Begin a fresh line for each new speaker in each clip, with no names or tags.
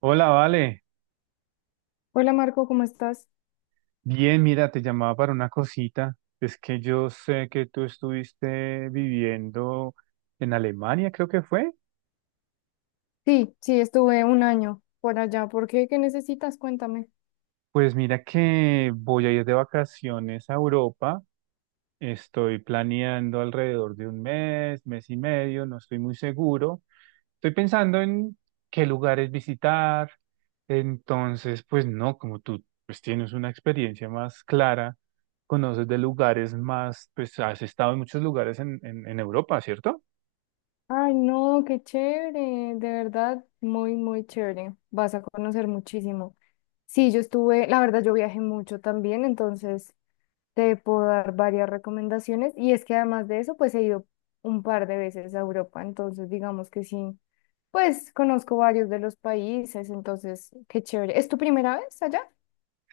Hola, Vale.
Hola Marco, ¿cómo estás?
Bien, mira, te llamaba para una cosita. Es que yo sé que tú estuviste viviendo en Alemania, creo que fue.
Sí, sí, estuve un año por allá. ¿Por qué? ¿Qué necesitas? Cuéntame.
Pues mira que voy a ir de vacaciones a Europa. Estoy planeando alrededor de un mes, mes y medio, no estoy muy seguro. Estoy pensando en qué lugares visitar. Entonces, pues no, como tú pues tienes una experiencia más clara, conoces de lugares más, pues has estado en muchos lugares en Europa, ¿cierto?
Ay, no, qué chévere, de verdad, muy, muy chévere. Vas a conocer muchísimo. Sí, yo estuve, la verdad, yo viajé mucho también, entonces te puedo dar varias recomendaciones. Y es que además de eso, pues he ido un par de veces a Europa, entonces digamos que sí, pues conozco varios de los países, entonces, qué chévere. ¿Es tu primera vez allá?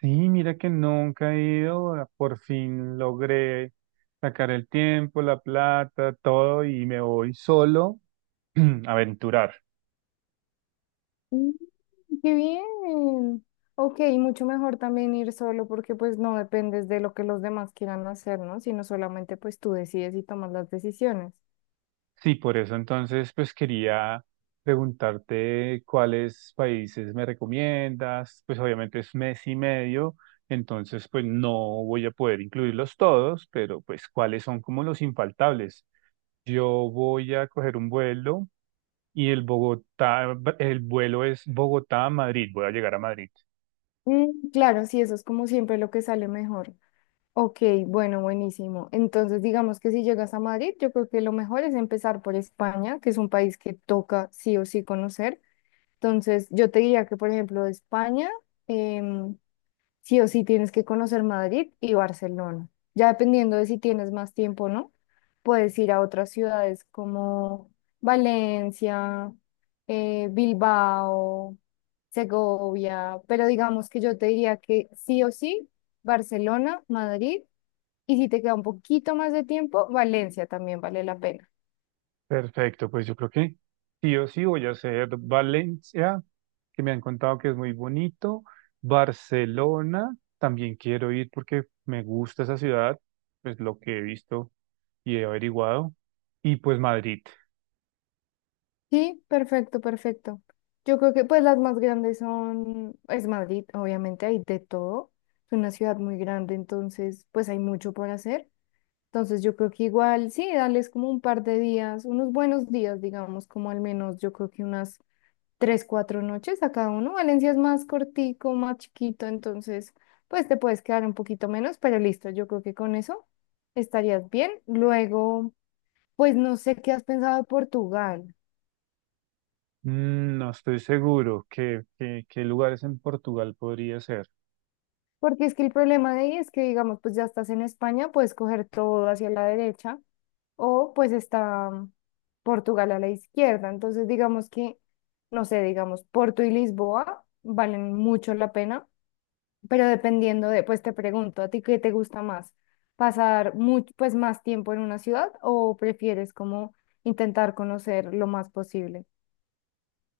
Sí, mira que nunca he ido, ah, por fin logré sacar el tiempo, la plata, todo y me voy solo a aventurar.
Qué bien. Ok, mucho mejor también ir solo porque pues no dependes de lo que los demás quieran hacer, ¿no? Sino solamente pues tú decides y tomas las decisiones.
Sí, por eso entonces pues quería preguntarte cuáles países me recomiendas, pues obviamente es mes y medio, entonces pues no voy a poder incluirlos todos, pero pues cuáles son como los infaltables. Yo voy a coger un vuelo y el Bogotá, el vuelo es Bogotá-Madrid, a Madrid, voy a llegar a Madrid.
Mm, claro, sí, eso es como siempre lo que sale mejor. Ok, bueno, buenísimo. Entonces, digamos que si llegas a Madrid, yo creo que lo mejor es empezar por España, que es un país que toca sí o sí conocer. Entonces, yo te diría que, por ejemplo, España, em, sí o sí tienes que conocer Madrid y Barcelona. Ya dependiendo de si tienes más tiempo o no, puedes ir a otras ciudades como Valencia, Bilbao, Segovia, pero digamos que yo te diría que sí o sí, Barcelona, Madrid, y si te queda un poquito más de tiempo, Valencia también vale la pena.
Perfecto, pues yo creo que sí o sí voy a hacer Valencia, que me han contado que es muy bonito. Barcelona, también quiero ir porque me gusta esa ciudad, pues lo que he visto y he averiguado. Y pues Madrid.
Sí, perfecto, perfecto. Yo creo que pues las más grandes son, es Madrid, obviamente hay de todo. Es una ciudad muy grande, entonces pues hay mucho por hacer. Entonces yo creo que igual, sí, darles como un par de días, unos buenos días, digamos, como al menos yo creo que unas 3, 4 noches a cada uno. Valencia es más cortico, más chiquito, entonces pues te puedes quedar un poquito menos, pero listo, yo creo que con eso estarías bien. Luego, pues no sé qué has pensado de Portugal.
Mm, no estoy seguro qué, qué lugares en Portugal podría ser.
Porque es que el problema de ahí es que, digamos, pues ya estás en España, puedes coger todo hacia la derecha o pues está Portugal a la izquierda. Entonces, digamos que, no sé, digamos, Porto y Lisboa valen mucho la pena, pero dependiendo de, pues te pregunto, ¿a ti qué te gusta más? ¿Pasar mucho, pues más tiempo en una ciudad o prefieres como intentar conocer lo más posible?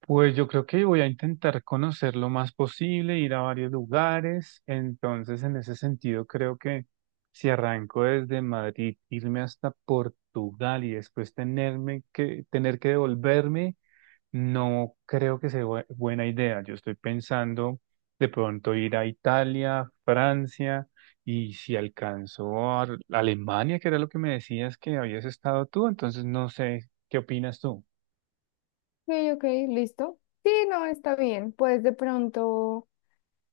Pues yo creo que voy a intentar conocer lo más posible, ir a varios lugares. Entonces, en ese sentido, creo que si arranco desde Madrid, irme hasta Portugal y después tener que devolverme, no creo que sea buena idea. Yo estoy pensando de pronto ir a Italia, Francia y si alcanzo a Alemania, que era lo que me decías que habías estado tú, entonces no sé, ¿qué opinas tú?
Ok, ok, listo. Sí, no, está bien. Pues de pronto.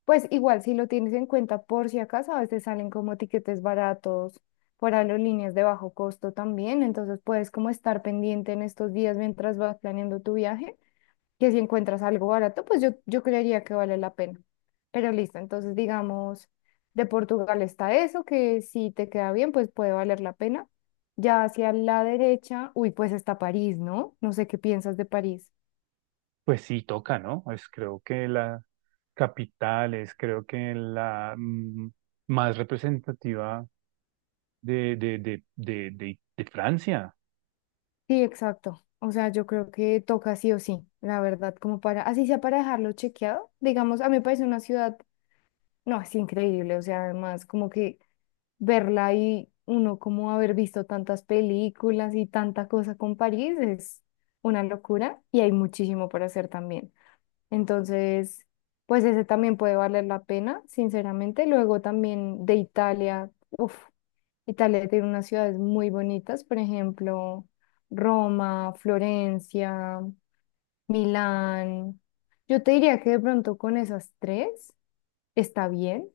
Pues igual, si lo tienes en cuenta por si acaso, a veces salen como tiquetes baratos por aerolíneas de bajo costo también, entonces puedes como estar pendiente en estos días mientras vas planeando tu viaje, que si encuentras algo barato, pues yo creería que vale la pena. Pero listo, entonces digamos, de Portugal está eso, que si te queda bien, pues puede valer la pena. Ya hacia la derecha, uy, pues está París, ¿no? No sé qué piensas de París.
Pues sí, toca, ¿no? Es creo que la capital, es creo que la más representativa de Francia.
Sí, exacto. O sea, yo creo que toca sí o sí, la verdad, como para, así sea para dejarlo chequeado. Digamos, a mí me parece una ciudad, no, es increíble. O sea, además, como que verla y uno como haber visto tantas películas y tanta cosa con París es una locura y hay muchísimo por hacer también. Entonces, pues ese también puede valer la pena, sinceramente. Luego también de Italia, uff. Italia tiene unas ciudades muy bonitas, por ejemplo, Roma, Florencia, Milán. Yo te diría que de pronto con esas tres está bien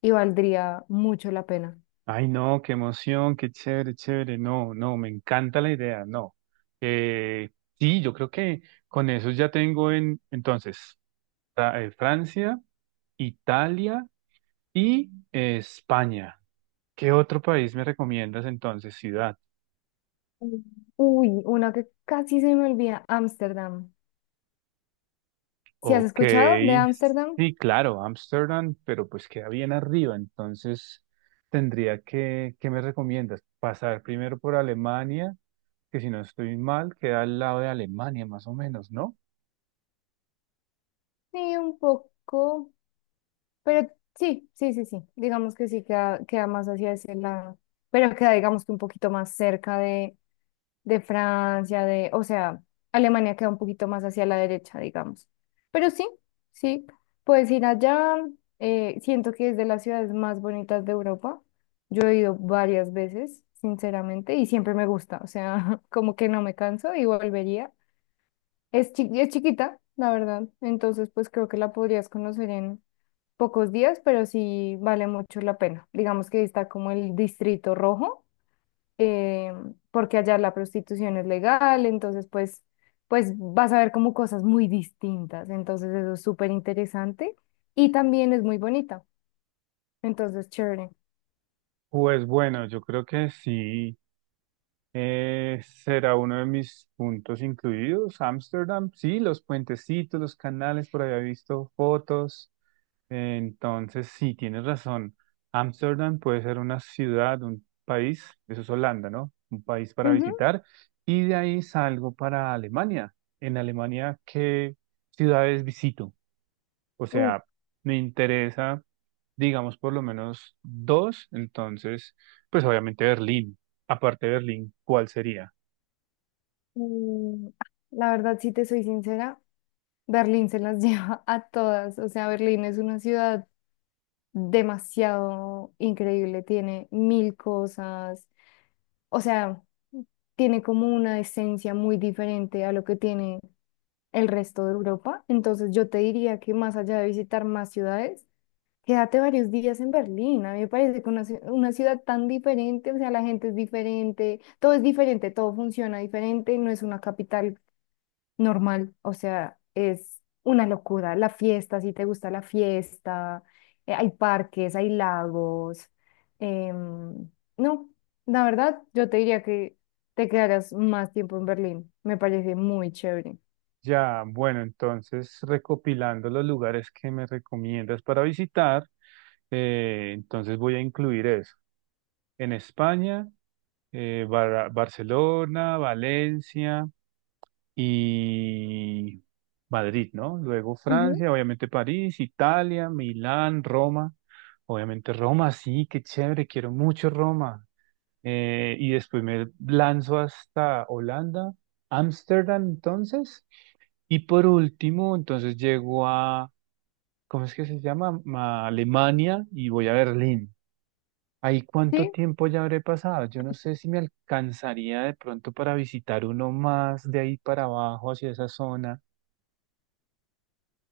y valdría mucho la pena.
Ay, no, qué emoción, qué chévere, chévere. No, no, me encanta la idea, no. Eh, sí, yo creo que con eso ya tengo en, entonces, Francia, Italia y España. ¿Qué otro país me recomiendas entonces, ciudad?
Mm. Uy, una que casi se me olvida, Ámsterdam. ¿Si has
Ok,
escuchado de Ámsterdam?
sí, claro, Ámsterdam, pero pues queda bien arriba, entonces tendría que, ¿qué me recomiendas? Pasar primero por Alemania, que si no estoy mal, queda al lado de Alemania más o menos, ¿no?
Sí, un poco, pero sí, sí, sí, sí. Digamos que sí queda más hacia ese lado, pero queda digamos que un poquito más cerca de Francia, de, o sea, Alemania queda un poquito más hacia la derecha, digamos. Pero sí, sí, puedes ir allá. Siento que es de las ciudades más bonitas de Europa. Yo he ido varias veces, sinceramente, y siempre me gusta, o sea, como que no me canso y volvería. Es chiquita, la verdad, entonces pues creo que la podrías conocer en pocos días, pero sí vale mucho la pena. Digamos que está como el distrito rojo eh, porque allá la prostitución es legal, entonces pues vas a ver como cosas muy distintas, entonces eso es súper interesante y también es muy bonita, entonces chévere.
Pues bueno, yo creo que sí, será uno de mis puntos incluidos, Ámsterdam, sí, los puentecitos, los canales, por ahí he visto fotos. Entonces, sí, tienes razón. Ámsterdam puede ser una ciudad, un país, eso es Holanda, ¿no? Un país para
Ujú.
visitar. Y de ahí salgo para Alemania. En Alemania, ¿qué ciudades visito? O
Uf,
sea, me interesa, digamos, por lo menos dos. Entonces, pues obviamente Berlín. Aparte de Berlín, ¿cuál sería?
mm, la verdad, si te soy sincera, Berlín se las lleva a todas, o sea, Berlín es una ciudad demasiado increíble, tiene mil cosas, o sea, tiene como una esencia muy diferente a lo que tiene el resto de Europa. Entonces yo te diría que más allá de visitar más ciudades, quédate varios días en Berlín. A mí me parece que una ciudad tan diferente, o sea, la gente es diferente, todo funciona diferente, no es una capital normal, o sea, es una locura. La fiesta, si te gusta la fiesta, hay parques, hay lagos. em, no, la verdad, yo te diría que te quedaras más tiempo en Berlín. Me parece muy chévere.
Ya, bueno, entonces recopilando los lugares que me recomiendas para visitar, entonces voy a incluir eso. En España, Barcelona, Valencia y Madrid, ¿no? Luego
Ujú.
Francia, obviamente París, Italia, Milán, Roma. Obviamente Roma, sí, qué chévere, quiero mucho Roma. Y después me lanzo hasta Holanda, Ámsterdam, entonces. Y por último, entonces llego a, ¿cómo es que se llama? A Alemania y voy a Berlín. Ahí cuánto
Sí,
tiempo ya habré pasado. Yo no sé si me alcanzaría de pronto para visitar uno más de ahí para abajo, hacia esa zona.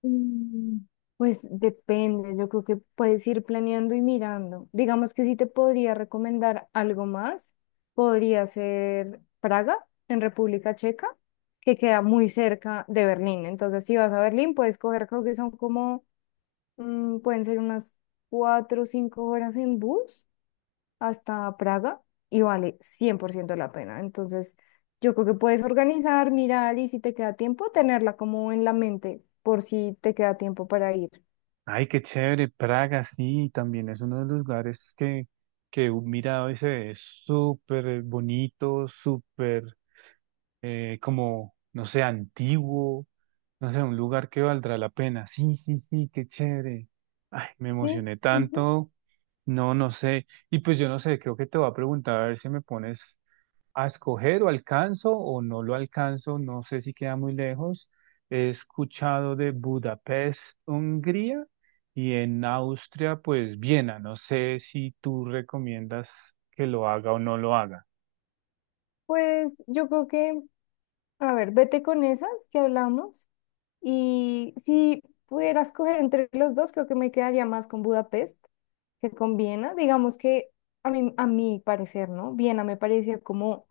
Mm, Pues depende, yo creo que puedes ir planeando y mirando. Digamos que si te podría recomendar algo más, podría ser Praga, en República Checa, que queda muy cerca de Berlín. Entonces, si vas a Berlín, puedes coger, creo que son como, pueden ser unas 4 o 5 horas en bus hasta Praga y vale 100% la pena. Entonces, yo creo que puedes organizar, mirar y si te queda tiempo, tenerla como en la mente por si te queda tiempo para ir.
Ay, qué chévere. Praga, sí, también es uno de los lugares que he mirado y se ve súper bonito, súper como, no sé, antiguo. No sé, un lugar que valdrá la pena. Sí, sí, sí, qué chévere. Ay, me
Sí,
emocioné
ujú.
tanto. No, no sé. Y pues yo no sé, creo que te voy a preguntar a ver si me pones a escoger o alcanzo o no lo alcanzo, no sé si queda muy lejos. He escuchado de Budapest, Hungría y en Austria, pues Viena. No sé si tú recomiendas que lo haga o no lo haga.
Pues yo creo que, a ver, vete con esas que hablamos y si pudieras coger entre los dos, creo que me quedaría más con Budapest que con Viena. Digamos que a mí, a mi parecer, ¿no? Viena me pareció como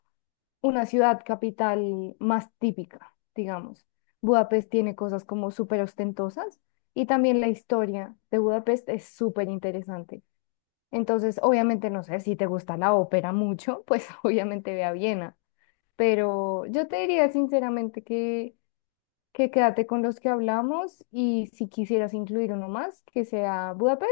una ciudad capital más típica, digamos. Budapest tiene cosas como súper ostentosas y también la historia de Budapest es súper interesante. Entonces, obviamente, no sé, si te gusta la ópera mucho, pues obviamente ve a Viena, pero yo te diría sinceramente que, quédate con los que hablamos y si quisieras incluir uno más, que sea Budapest.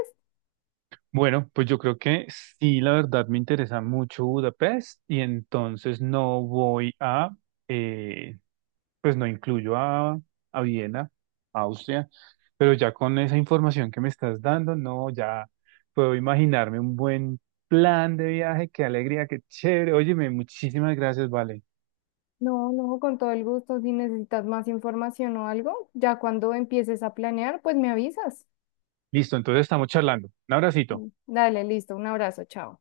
Bueno, pues yo creo que sí, la verdad me interesa mucho Budapest y entonces no voy a, eh, pues no incluyo a Viena, Austria, pero ya con esa información que me estás dando, no, ya puedo imaginarme un buen plan de viaje, qué alegría, qué chévere. Óyeme, muchísimas gracias, vale.
No, no, con todo el gusto. Si necesitas más información o algo, ya cuando empieces a planear, pues me avisas.
Listo, entonces estamos charlando. Un abracito.
Dale, listo. Un abrazo, chao.